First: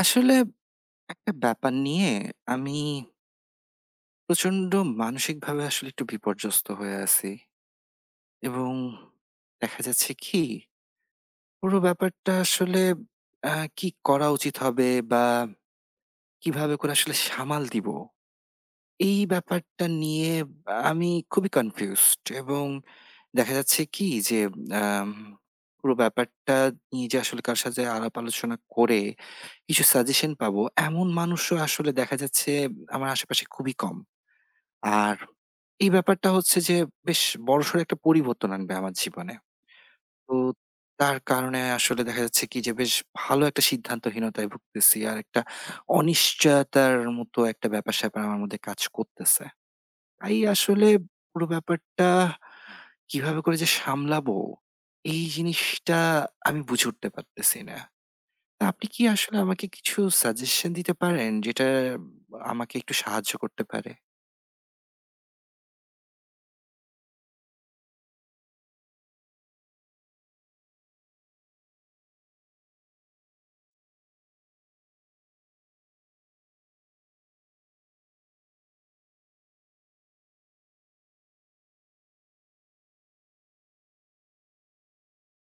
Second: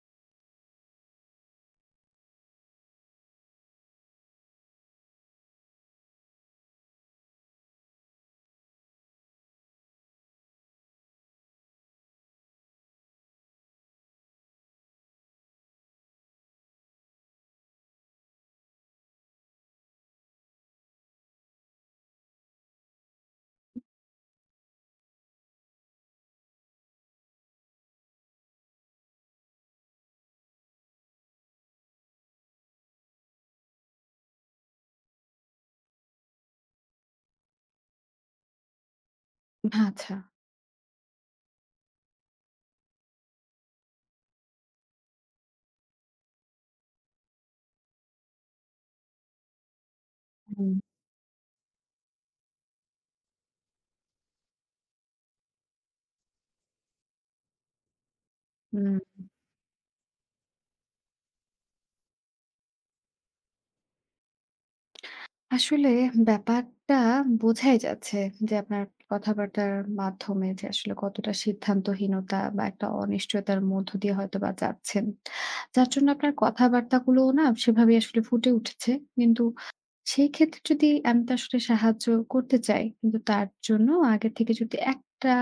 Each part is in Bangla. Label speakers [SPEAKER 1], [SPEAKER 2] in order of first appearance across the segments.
[SPEAKER 1] আসলে একটা ব্যাপার নিয়ে আমি প্রচন্ড মানসিকভাবে আসলে একটু বিপর্যস্ত হয়ে আছি। এবং দেখা যাচ্ছে কি পুরো ব্যাপারটা আসলে কি করা উচিত হবে বা কিভাবে করে আসলে সামাল দিব, এই ব্যাপারটা নিয়ে আমি খুবই কনফিউজড। এবং দেখা যাচ্ছে কি যে আম পুরো ব্যাপারটা নিয়ে যে আসলে কার সাথে আলাপ আলোচনা করে কিছু সাজেশন পাবো, এমন মানুষও আসলে দেখা যাচ্ছে আমার আশেপাশে খুবই কম। আর এই ব্যাপারটা হচ্ছে যে বেশ বড়সড় একটা পরিবর্তন আনবে আমার জীবনে।
[SPEAKER 2] আচ্ছা।
[SPEAKER 1] তো তার কারণে আসলে দেখা যাচ্ছে কি যে বেশ ভালো একটা সিদ্ধান্তহীনতায় ভুগতেছি। আর একটা অনিশ্চয়তার মতো একটা ব্যাপার-স্যাপার আমার মধ্যে কাজ করতেছে। তাই
[SPEAKER 2] হুম,
[SPEAKER 1] আসলে পুরো ব্যাপারটা কিভাবে করে যে সামলাবো, এই জিনিসটা আমি বুঝে উঠতে পারতেছি না। তা আপনি কি
[SPEAKER 2] হুম।
[SPEAKER 1] আসলে আমাকে কিছু সাজেশন দিতে পারেন, যেটা আমাকে একটু সাহায্য করতে পারে?
[SPEAKER 2] আসলে ব্যাপারটা বোঝাই যাচ্ছে যে আপনার কথাবার্তার মাধ্যমে যে আসলে কতটা সিদ্ধান্তহীনতা বা একটা অনিশ্চয়তার মধ্য দিয়ে হয়তো বা যাচ্ছেন যার জন্য আপনার কথাবার্তাগুলো না সেভাবে আসলে ফুটে উঠেছে কিন্তু সেই ক্ষেত্রে যদি আমি তো আসলে সাহায্য করতে চাই কিন্তু তার জন্য আগে থেকে যদি একটা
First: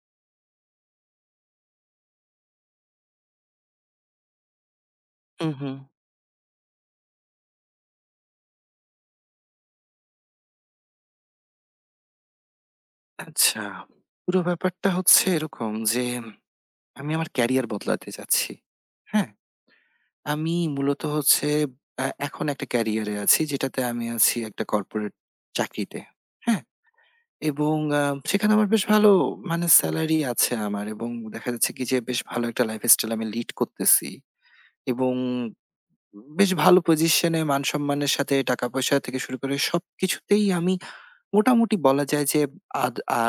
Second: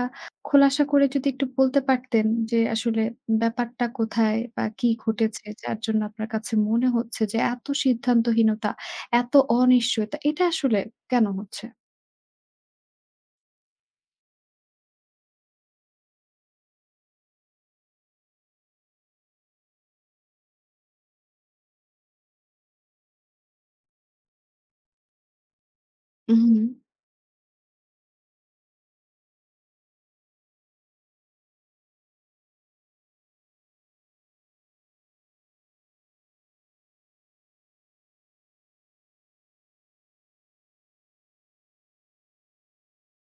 [SPEAKER 2] খোলাসা করে যদি একটু বলতে পারতেন যে আসলে ব্যাপারটা কোথায় বা কি ঘটেছে
[SPEAKER 1] হুম, হুম।
[SPEAKER 2] যার জন্য আপনার কাছে মনে হচ্ছে যে এত সিদ্ধান্তহীনতা এত অনিশ্চয়তা, এটা আসলে কেন হচ্ছে?
[SPEAKER 1] আচ্ছা, পুরো ব্যাপারটা হচ্ছে এরকম যে আমি আমার ক্যারিয়ার বদলাতে চাচ্ছি। হ্যাঁ? আমি মূলত হচ্ছে এখন একটা ক্যারিয়ারে আছি, যেটাতে আমি আছি একটা কর্পোরেট চাকরিতে।
[SPEAKER 2] উহু,
[SPEAKER 1] হ্যাঁ? এবং সেখানে আমার বেশ ভালো মানে সেলারি আছে আমার। এবং দেখা যাচ্ছে কি যে বেশ ভালো একটা লাইফস্টাইল আমি লিড করতেছি। এবং বেশ ভালো পজিশনে মান-সম্মানের সাথে টাকা-পয়সা থেকে শুরু করে সবকিছুতেই আমি মোটামুটি বলা যায় যে আদ আ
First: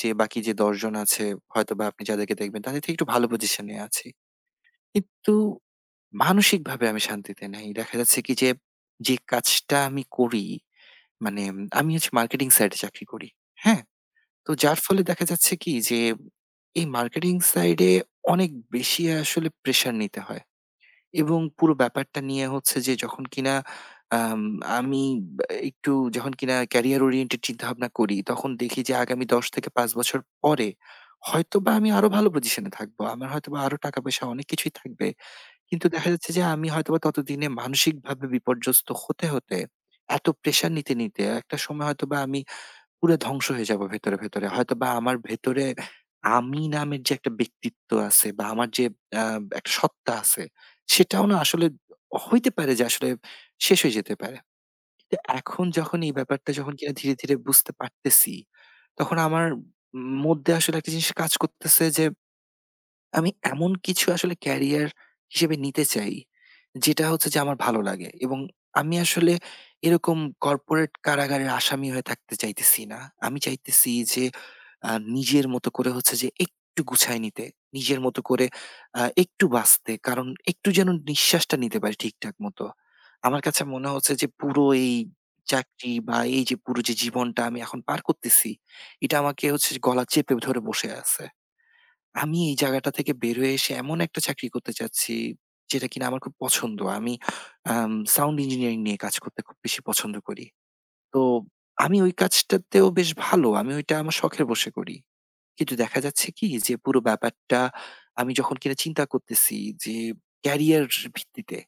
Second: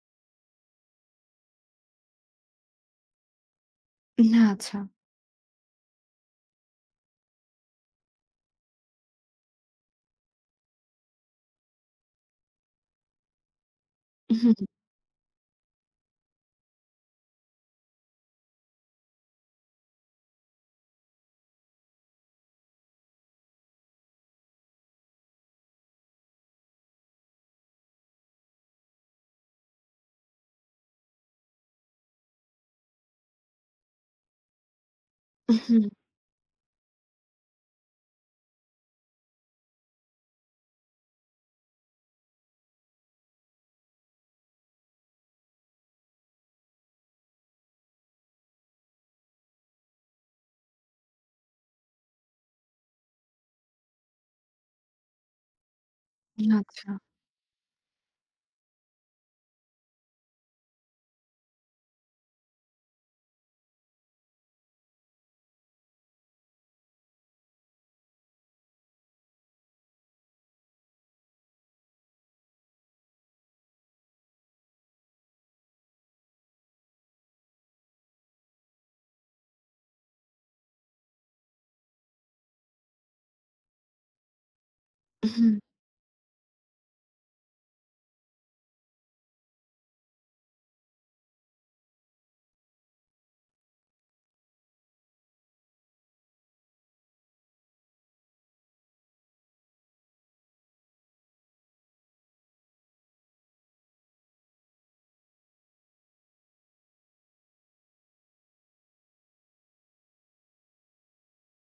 [SPEAKER 1] যে বাকি যে ১০ জন আছে হয়তোবা আপনি যাদেরকে দেখবেন, তাদের থেকে একটু ভালো পজিশনে আছি।
[SPEAKER 2] না আচ্ছা।
[SPEAKER 1] কিন্তু মানসিকভাবে আমি শান্তিতে নাই। দেখা যাচ্ছে কি যে, যে কাজটা আমি করি, মানে আমি হচ্ছে মার্কেটিং সাইডে চাকরি করি। হ্যাঁ? তো
[SPEAKER 2] উহু,
[SPEAKER 1] যার ফলে দেখা যাচ্ছে কি যে এই মার্কেটিং সাইডে অনেক বেশি আসলে প্রেশার নিতে হয়। এবং পুরো ব্যাপারটা নিয়ে হচ্ছে যে যখন কিনা আম, আমি বা একটু যখন কিনা ক্যারিয়ার ওরিয়েন্টেড চিন্তা ভাবনা করি, তখন দেখি যে আগামী ১০ থেকে ৫ বছর পরে হয়তোবা আমি আরো ভালো পজিশনে থাকবো, আমার হয়তোবা আরো টাকা পয়সা অনেক কিছুই থাকবে।
[SPEAKER 2] উহু,
[SPEAKER 1] কিন্তু দেখা যাচ্ছে যে আমি হয়তোবা ততদিনে মানসিকভাবে বিপর্যস্ত হতে হতে, এত প্রেশার নিতে নিতে একটা সময় হয়তোবা আমি পুরো ধ্বংস হয়ে যাব ভেতরে, ভেতরে। হয়তোবা আমার ভেতরে আমি নামের যে একটা ব্যক্তিত্ব আছে বা আমার যে আ একটা সত্তা আছে, সেটাও না আসলে হইতে পারে যে আসলে শেষ হয়ে যেতে পারে। তো এখন যখন এই ব্যাপারটা যখন কিনা
[SPEAKER 2] আচ্ছা,
[SPEAKER 1] ধীরে, ধীরে বুঝতে পারতেছি, তখন আমার মধ্যে আসলে একটা জিনিস কাজ করতেছে, যে আমি এমন কিছু আসলে ক্যারিয়ার হিসেবে নিতে চাই, যেটা হচ্ছে যে আমার ভালো লাগে। এবং আমি আসলে এরকম কর্পোরেট কারাগারের আসামি হয়ে থাকতে চাইতেছি না। আমি চাইতেছি যে আ নিজের মতো করে হচ্ছে যে একটু গুছায় নিতে, নিজের মতো করে একটু বাঁচতে। কারণ একটু যেন নিঃশ্বাসটা নিতে পারি ঠিকঠাক মতো। আমার কাছে মনে হচ্ছে যে পুরো এই
[SPEAKER 2] উহু,
[SPEAKER 1] চাকরি বা এই যে পুরো যে জীবনটা আমি এখন পার করতেছি, এটা আমাকে হচ্ছে যে গলা চেপে ধরে বসে আছে। আমি এই জায়গাটা থেকে বের হয়ে এসে এমন একটা চাকরি করতে চাচ্ছি, যেটা কিনা আমার খুব পছন্দ। আমি সাউন্ড ইঞ্জিনিয়ারিং নিয়ে কাজ করতে খুব বেশি পছন্দ করি। তো আমি ওই কাজটাতেও বেশ ভালো। আমি ওইটা আমার শখের বশে করি। কিন্তু দেখা যাচ্ছে কি যে পুরো ব্যাপারটা আমি যখন কিনা চিন্তা করতেছি যে ক্যারিয়ার ভিত্তিতে,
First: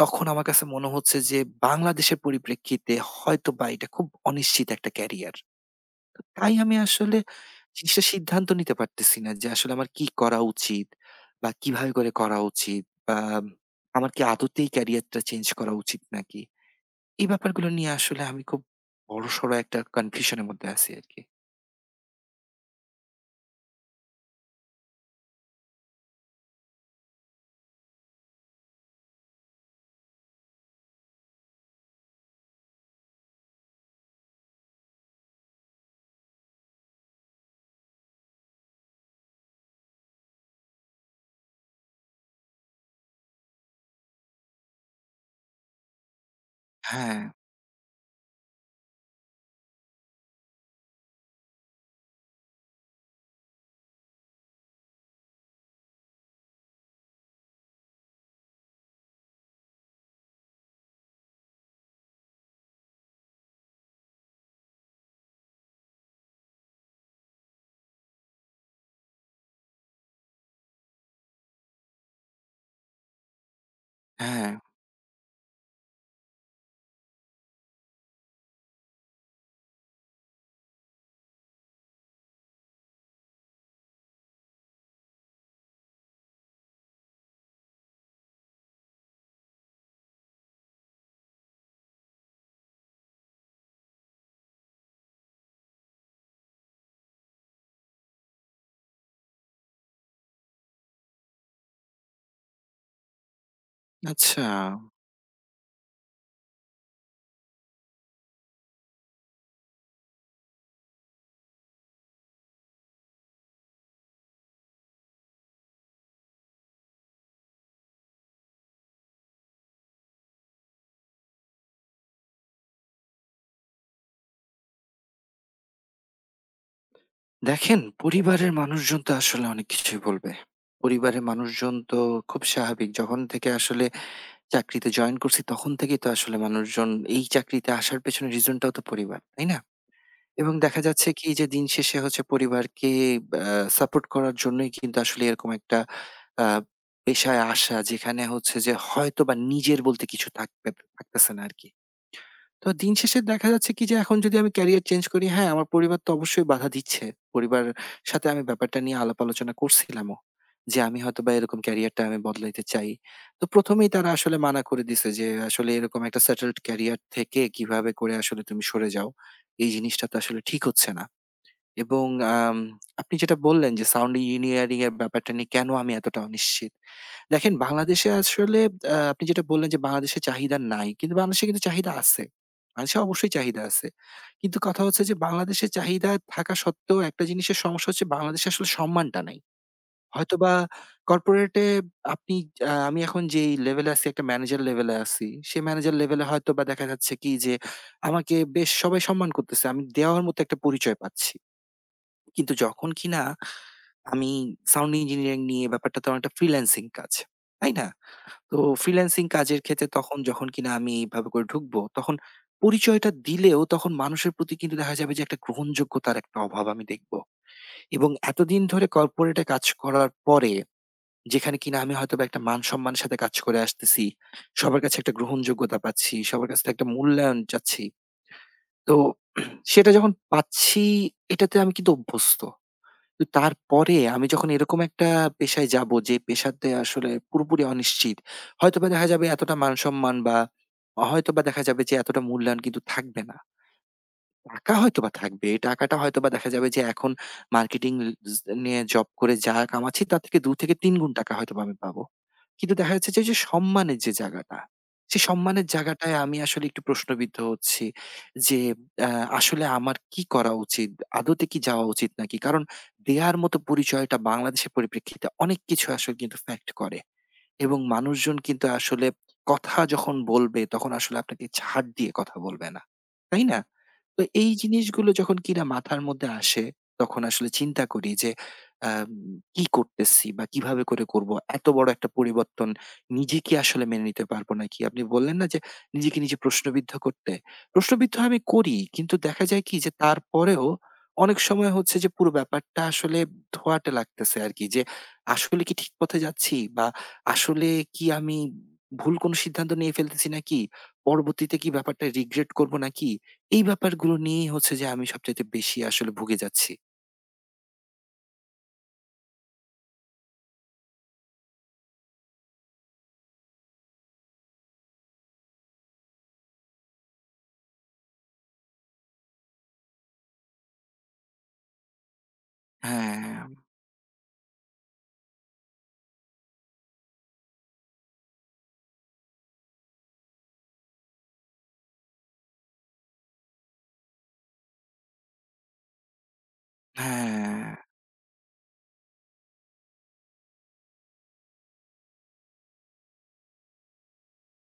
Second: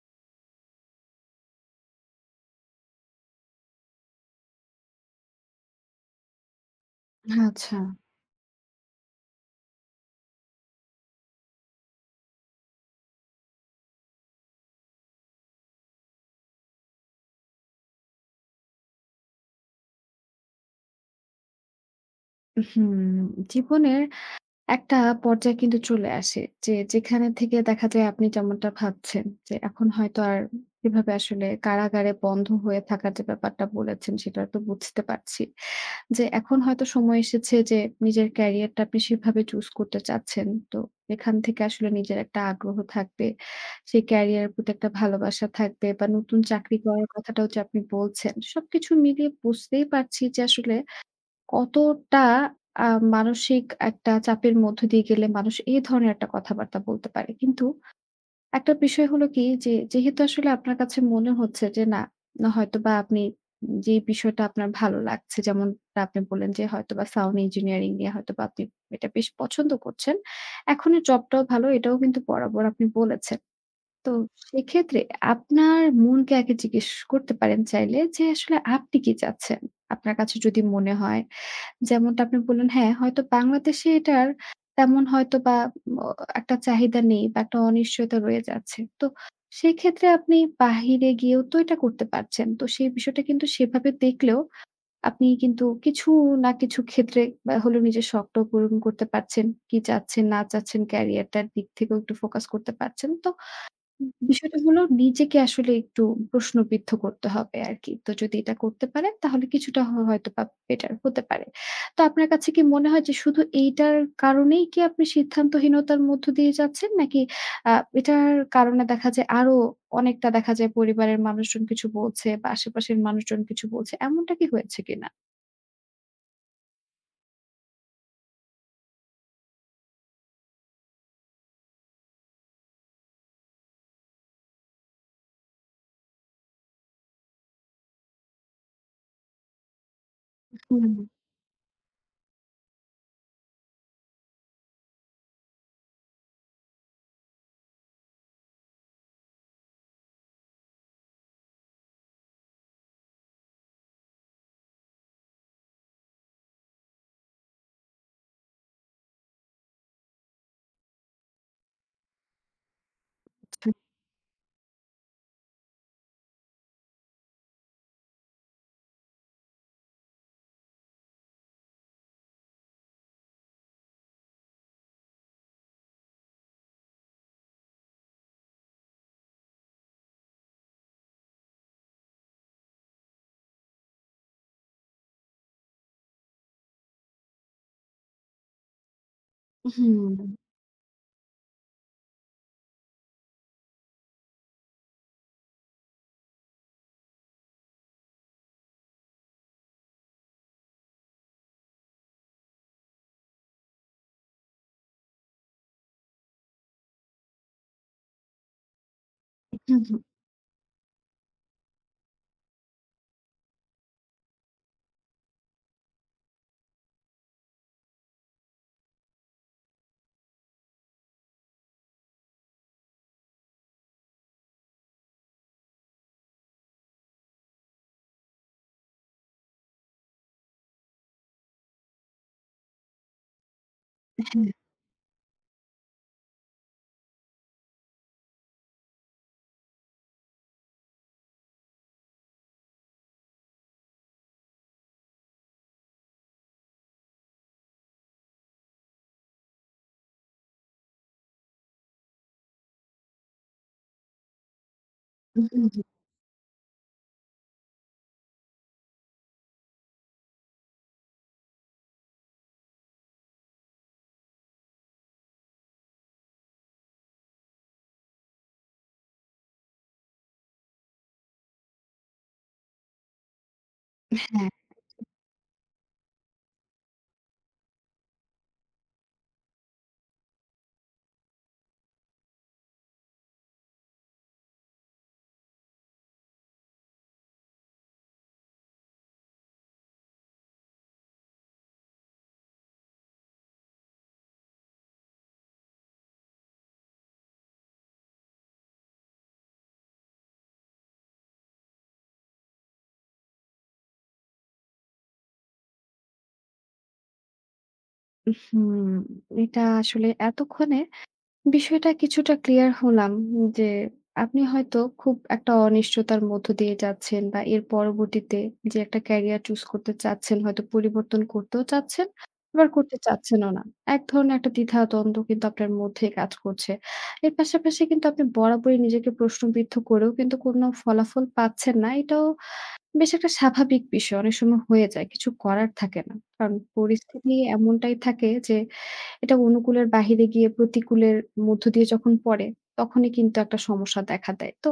[SPEAKER 1] তখন আমার কাছে মনে হচ্ছে যে বাংলাদেশের পরিপ্রেক্ষিতে হয়তোবা এটা খুব অনিশ্চিত একটা ক্যারিয়ার। তাই আমি আসলে
[SPEAKER 2] আচ্ছা।
[SPEAKER 1] জিনিসটা সিদ্ধান্ত নিতে পারতেছি না যে আসলে আমার কি করা উচিত, বা কিভাবে করে করা উচিত, বা আমার কি আদতেই ক্যারিয়ারটা চেঞ্জ করা উচিত নাকি? এই ব্যাপারগুলো নিয়ে আসলে আমি খুব বড়সড় একটা কনফিউশন এর মধ্যে আছি আরকি।
[SPEAKER 2] হুম, জীবনের একটা পর্যায়ে কিন্তু চলে আসে যে, যেখানে থেকে দেখা যায় আপনি যেমনটা ভাবছেন যে, এখন হয়তো আর এভাবে আসলে কারাগারে বন্ধ হয়ে থাকার যে ব্যাপারটা বলেছেন সেটা তো বুঝতে পারছি। যে এখন হয়তো সময় এসেছে যে নিজের ক্যারিয়ারটা আপনি সেভাবে চুজ করতে চাচ্ছেন। তো এখান থেকে আসলে নিজের একটা আগ্রহ থাকবে। সেই ক্যারিয়ারের প্রতি একটা ভালোবাসা থাকবে বা নতুন চাকরি করার
[SPEAKER 1] হ্যাঁ,
[SPEAKER 2] কথাটাও যে আপনি বলছেন। সবকিছু মিলিয়ে বুঝতেই পারছি যে আসলে কতটা আ মানসিক একটা চাপের মধ্য দিয়ে গেলে মানুষ এই ধরনের একটা কথাবার্তা বলতে পারে। কিন্তু একটা বিষয় হলো কি যে, যেহেতু আসলে আপনার কাছে মনে হচ্ছে যে না, না হয়তোবা আপনি যে বিষয়টা আপনার ভালো লাগছে যেমনটা আপনি বললেন যে হয়তোবা সাউন্ড ইঞ্জিনিয়ারিং নিয়ে হয়তোবা আপনি এটা বেশ পছন্দ করছেন। এখনের জবটাও ভালো এটাও কিন্তু বরাবর আপনি বলেছেন। তো
[SPEAKER 1] হ্যাঁ।
[SPEAKER 2] সেক্ষেত্রে আপনার মনকে আগে জিজ্ঞেস করতে পারেন চাইলে যে আসলে আপনি কি চাচ্ছেন? আপনার কাছে যদি মনে হয় যেমনটা আপনি বললেন, হ্যাঁ, হয়তো বাংলাদেশে এটার তেমন হয়তোবা ম একটা চাহিদা নেই বা একটা অনিশ্চয়তা রয়ে যাচ্ছে। তো সেক্ষেত্রে আপনি বাহিরে গিয়েও তো এটা করতে পারছেন। তো সেই বিষয়টা কিন্তু সেভাবে দেখলেও আপনি কিন্তু কিছু না কিছু ক্ষেত্রে বা হলেও নিজের শখটাও পূরণ করতে পারছেন। কি চাচ্ছেন, না চাচ্ছেন ক্যারিয়ারটার দিক থেকেও একটু ফোকাস করতে পারছেন। তো
[SPEAKER 1] আচ্ছা,
[SPEAKER 2] বিষয়টা হলো নিজেকে আসলে একটু প্রশ্নবিদ্ধ করতে হবে আরকি। তো যদি এটা করতে পারেন তাহলে কিছুটা হয়তোবা বেটার হতে পারে। তো আপনার কাছে কি মনে হয় যে শুধু এইটার কারণেই কি আপনি সিদ্ধান্তহীনতার মধ্য দিয়ে যাচ্ছেন? নাকি আ এটার কারণে দেখা যায় আরো অনেকটা দেখা যায় পরিবারের মানুষজন কিছু বলছে বা আশেপাশের মানুষজন কিছু বলছে। এমনটা কি হয়েছে কিনা?
[SPEAKER 1] দেখেন পরিবারের মানুষজন তো আসলে অনেক কিছুই বলবে। পরিবারের মানুষজন তো খুব স্বাভাবিক। যখন থেকে আসলে চাকরিতে জয়েন করছি তখন থেকেই তো আসলে মানুষজন, এই চাকরিতে আসার পেছনে রিজনটাও তো পরিবার, তাই না? এবং দেখা
[SPEAKER 2] হুম,
[SPEAKER 1] যাচ্ছে কি যে দিন শেষে হচ্ছে পরিবারকে আ সাপোর্ট করার জন্যই কিন্তু আসলে এরকম একটা আ পেশায় আসা, যেখানে হচ্ছে যে হয়তোবা নিজের বলতে কিছু থাকবে থাকতেছে না আরকি। তো দিন শেষে দেখা যাচ্ছে কি যে এখন যদি আমি ক্যারিয়ার চেঞ্জ করি, হ্যাঁ, আমার পরিবার তো অবশ্যই বাধা দিচ্ছে। পরিবারের সাথে আমি ব্যাপারটা নিয়ে আলাপ আলোচনা করছিলামও, যে আমি হয়তোবা এরকম ক্যারিয়ারটা আমি বদলাইতে চাই। তো
[SPEAKER 2] আচ্ছা।
[SPEAKER 1] ১ম এই তারা আসলে মানা করে দিছে, যে আসলে এরকম একটা সেটেলড ক্যারিয়ার থেকে কিভাবে করে আসলে তুমি সরে যাও। এই জিনিসটা তো আসলে ঠিক হচ্ছে না। এবং আম আপনি যেটা বললেন যে সাউন্ড ইঞ্জিনিয়ারিং এর ব্যাপারটা নিয়ে কেন আমি এতটা অনিশ্চিত। দেখেন বাংলাদেশে আসলে আপনি যেটা বললেন যে বাংলাদেশে চাহিদা নাই। কিন্তু বাংলাদেশে কিন্তু চাহিদা আছে। বাংলাদেশে অবশ্যই চাহিদা আছে। কিন্তু কথা হচ্ছে যে বাংলাদেশে চাহিদা থাকা সত্ত্বেও একটা জিনিসের সমস্যা হচ্ছে, বাংলাদেশে আসলে সম্মানটা নাই।
[SPEAKER 2] হুম,
[SPEAKER 1] হয়তোবা কর্পোরেটে আপনি আমি এখন যেই লেভেলে আছি, একটা ম্যানেজার লেভেলে আছি। সেই ম্যানেজার লেভেলে হয়তোবা দেখা যাচ্ছে কি যে আমাকে বেশ সবাই সম্মান করতেছে। আমি দেওয়ার মতো একটা পরিচয় পাচ্ছি। কিন্তু যখন কিনা আমি সাউন্ড ইঞ্জিনিয়ারিং নিয়ে, ব্যাপারটা তো অনেকটা ফ্রিল্যান্সিং কাজ। তাই না? তো ফ্রিল্যান্সিং কাজের
[SPEAKER 2] হুম,
[SPEAKER 1] ক্ষেত্রে
[SPEAKER 2] হুম,
[SPEAKER 1] তখন যখন কিনা আমি এইভাবে করে ঢুকবো, তখন পরিচয়টা দিলেও তখন মানুষের প্রতি কিন্তু দেখা যাবে যে একটা গ্রহণযোগ্যতার একটা অভাব আমি দেখব। এবং এতদিন ধরে কর্পোরেটে কাজ করার পরে, যেখানে কিনা আমি হয়তোবা একটা মান-সম্মানের সাথে কাজ করে আসতেছি। সবার কাছে একটা গ্রহণযোগ্যতা পাচ্ছি, সবার কাছ থেকে একটা মূল্যায়ন চাচ্ছি। তো সেটা যখন পাচ্ছি, এটাতে আমি কিন্তু অভ্যস্ত। তো তারপরে আমি যখন এরকম একটা পেশায় যাব, যে পেশাতে আসলে পুরোপুরি অনিশ্চিত। হয়তোবা দেখা যাবে এতটা মান-সম্মান, বা হয়তোবা দেখা যাবে যে এতটা মূল্যায়ন কিন্তু থাকবে না। টাকা হয়তোবা থাকবে। এই টাকাটা হয়তোবা দেখা যাবে যে এখন মার্কেটিং জ নিয়ে জব করে যা কামাচ্ছি, তার থেকে ২ থেকে ৩ গুণ টাকা হয়তোবা আমি পাবো। কিন্তু দেখা যাচ্ছে যে, ওই যে সম্মানের যে জায়গাটা, সেই
[SPEAKER 2] হুম, হুম,
[SPEAKER 1] সম্মানের জায়গাটায় আমি আসলে একটু প্রশ্নবিদ্ধ হচ্ছি যে, আ আসলে আমার কি করা উচিত? আদতে কি যাওয়া উচিত নাকি? কারণ দেয়ার মতো পরিচয়টা বাংলাদেশের পরিপ্রেক্ষিতে অনেক কিছু আসলে কিন্তু ফ্যাক্ট করে। এবং মানুষজন কিন্তু আসলে কথা যখন বলবে তখন আসলে আপনাকে ছাড় দিয়ে কথা বলবে না। তাই না? তো
[SPEAKER 2] হ্যাঁ,
[SPEAKER 1] এই জিনিসগুলো যখন কিনা মাথার মধ্যে আসে, তখন আসলে চিন্তা করি যে আম কি করতেছি বা কিভাবে করে করব? এত বড় একটা পরিবর্তন নিজে কি আসলে মেনে নিতে পারব নাকি? আপনি বললেন না যে নিজেকে নিজে প্রশ্নবিদ্ধ করতে। প্রশ্নবিদ্ধ আমি করি, কিন্তু দেখা যায় কি যে তারপরেও অনেক সময় হচ্ছে যে পুরো ব্যাপারটা আসলে ধোঁয়াটে লাগতেছে আরকি, যে আসলে কি ঠিক পথে যাচ্ছি, বা আসলে কি আমি ভুল কোনো সিদ্ধান্ত নিয়ে ফেলতেছি নাকি? পরবর্তীতে কি ব্যাপারটা রিগ্রেট করব নাকি? এই ব্যাপারগুলো নিয়েই হচ্ছে যে আমি সবচাইতে বেশি আসলে ভুগে যাচ্ছি।
[SPEAKER 2] হুম। এটা আসলে এতক্ষণে বিষয়টা কিছুটা ক্লিয়ার হলাম যে আপনি হয়তো খুব একটা অনিশ্চয়তার মধ্য দিয়ে যাচ্ছেন বা এর পরবর্তীতে যে একটা ক্যারিয়ার চুজ করতে চাচ্ছেন হয়তো পরিবর্তন করতেও চাচ্ছেন আবার করতে
[SPEAKER 1] হ্যাঁ,
[SPEAKER 2] চাচ্ছেনও না এক ধরনের একটা দ্বিধা দ্বন্দ্ব কিন্তু আপনার মধ্যে কাজ করছে এর পাশাপাশি কিন্তু আপনি বরাবরই নিজেকে প্রশ্নবিদ্ধ করেও কিন্তু কোনো ফলাফল পাচ্ছেন না এটাও বেশ একটা স্বাভাবিক বিষয় অনেক সময় হয়ে যায় কিছু করার থাকে না কারণ পরিস্থিতি
[SPEAKER 1] হ্যাঁ।
[SPEAKER 2] এমনটাই থাকে যে এটা অনুকূলের বাহিরে গিয়ে প্রতিকূলের মধ্য দিয়ে যখন পড়ে, তখনই কিন্তু একটা সমস্যা দেখা দেয়। তো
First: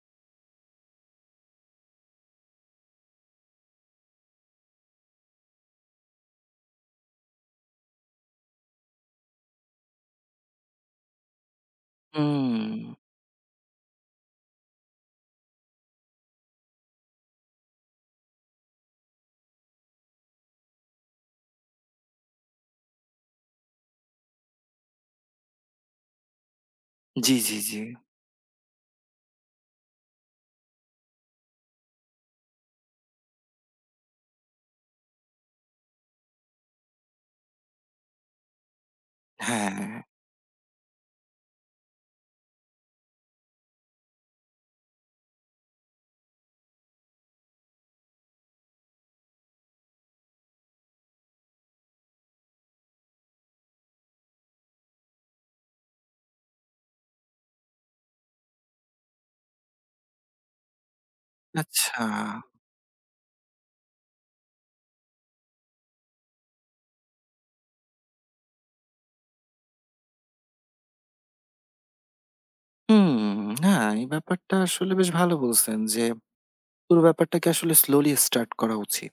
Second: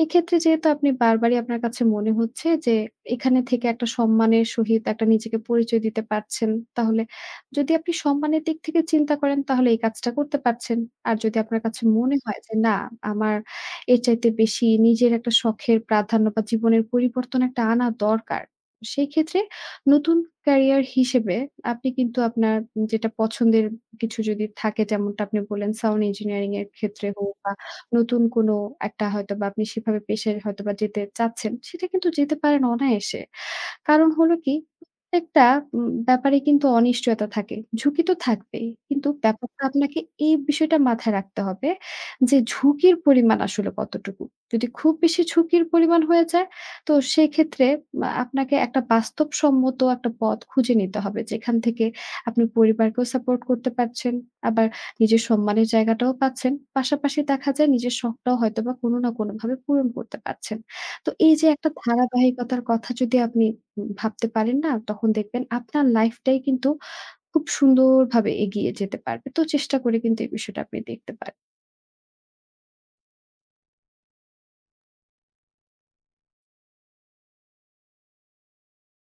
[SPEAKER 2] এই ক্ষেত্রে যেহেতু আপনি বারবারই আপনার কাছে মনে হচ্ছে যে এখানে থেকে একটা সম্মানের সহিত একটা নিজেকে পরিচয় দিতে পারছেন। তাহলে যদি আপনি সম্মানের দিক থেকে চিন্তা করেন তাহলে এই কাজটা করতে পারছেন। আর যদি আপনার কাছে মনে হয় যে
[SPEAKER 1] হুম।
[SPEAKER 2] না আমার এর চাইতে বেশি নিজের একটা শখের প্রাধান্য বা জীবনের পরিবর্তন একটা আনা দরকার। সেই ক্ষেত্রে নতুন ক্যারিয়ার হিসেবে আপনি কিন্তু আপনার যেটা পছন্দের কিছু যদি থাকে যেমনটা আপনি বললেন সাউন্ড ইঞ্জিনিয়ারিং এর ক্ষেত্রে হোক
[SPEAKER 1] জি,
[SPEAKER 2] বা
[SPEAKER 1] জি, জি।
[SPEAKER 2] নতুন কোনো একটা হয়তোবা আপনি সেভাবে পেশায় হয়তোবা যেতে চাচ্ছেন, সেটা কিন্তু যেতে পারেন অনায়াসে। কারণ হলো কি, প্রত্যেকটা ব্যাপারে কিন্তু অনিশ্চয়তা থাকে। ঝুঁকি তো থাকবেই। কিন্তু ব্যাপারটা
[SPEAKER 1] হ্যাঁ।
[SPEAKER 2] আপনাকে এই বিষয়টা মাথায় রাখতে হবে যে ঝুঁকির পরিমাণ আসলে কতটুকু? যদি খুব বেশি ঝুঁকির পরিমাণ হয়ে যায়, তো সেক্ষেত্রে আপনাকে একটা বাস্তবসম্মত একটা পথ খুঁজে নিতে হবে। যেখান থেকে আপনি পরিবারকেও সাপোর্ট করতে পারছেন, আবার নিজের সম্মানের জায়গাটাও পাচ্ছেন। পাশাপাশি দেখা যায় নিজের শখটাও হয়তোবা কোনো না কোনোভাবে পূরণ করতে পারছেন। তো এই যে একটা
[SPEAKER 1] আচ্ছা।
[SPEAKER 2] ধারাবাহিকতার কথা যদি আপনি ভাবতে পারেন না, তখন দেখবেন আপনার লাইফটাই কিন্তু খুব সুন্দরভাবে এগিয়ে যেতে পারবে। তো চেষ্টা করে কিন্তু এই বিষয়টা আপনি দেখতে পারেন।
[SPEAKER 1] হুম। না, এই ব্যাপারটা আসলে বেশ ভালো বলছেন যে পুরো ব্যাপারটাকে আসলে স্লোলি স্টার্ট করা উচিত।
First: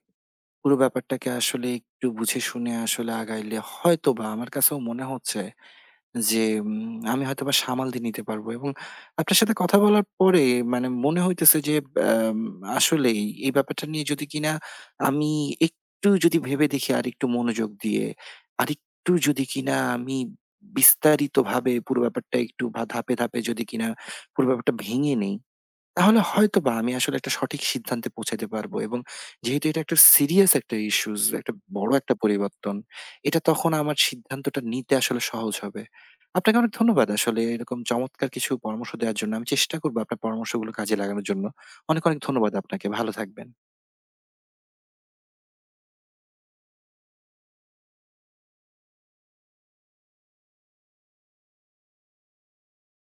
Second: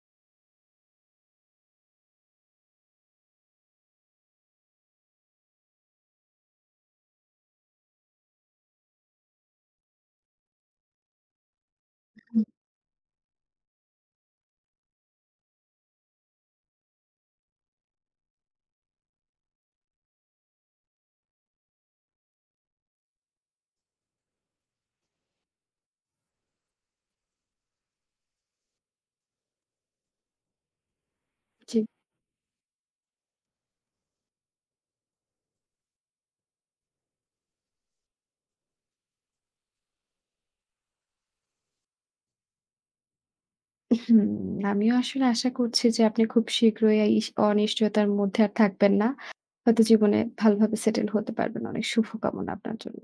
[SPEAKER 1] পুরো ব্যাপারটাকে আসলে একটু বুঝে শুনে আসলে আগাইলে হয়তোবা আমার কাছেও মনে হচ্ছে যে আমি হয়তোবা সামাল দিয়ে নিতে পারবো। এবং আপনার সাথে কথা বলার পরে মানে মনে হইতেছে যে আম
[SPEAKER 2] হুম,
[SPEAKER 1] আসলেই এই ব্যাপারটা নিয়ে যদি কিনা আমি একটু যদি ভেবে দেখি আরেকটু মনোযোগ দিয়ে, আরেকটু যদি কিনা আমি বিস্তারিতভাবে পুরো ব্যাপারটা একটু ধাপে, ধাপে যদি কিনা পুরো ব্যাপারটা ভেঙে নেই, তাহলে হয়তোবা আমি আসলে একটা সঠিক সিদ্ধান্তে পৌঁছাতে পারবো। এবং যেহেতু এটা একটা সিরিয়াস একটা ইস্যুস, একটা
[SPEAKER 2] জি।
[SPEAKER 1] বড় একটা পরিবর্তন, এটা তখন আমার সিদ্ধান্তটা নিতে আসলে সহজ হবে। আপনাকে অনেক ধন্যবাদ আসলে এরকম চমৎকার কিছু পরামর্শ দেওয়ার জন্য। আমি চেষ্টা করবো আপনার পরামর্শগুলো কাজে লাগানোর জন্য। অনেক, অনেক ধন্যবাদ আপনাকে। ভালো থাকবেন।
[SPEAKER 2] হুম, আমিও আসলে আশা করছি যে আপনি খুব শীঘ্রই এই অনিশ্চয়তার মধ্যে আর থাকবেন না। হয়তো জীবনে ভালোভাবে সেটেল হতে পারবেন। অনেক শুভকামনা আপনার জন্য।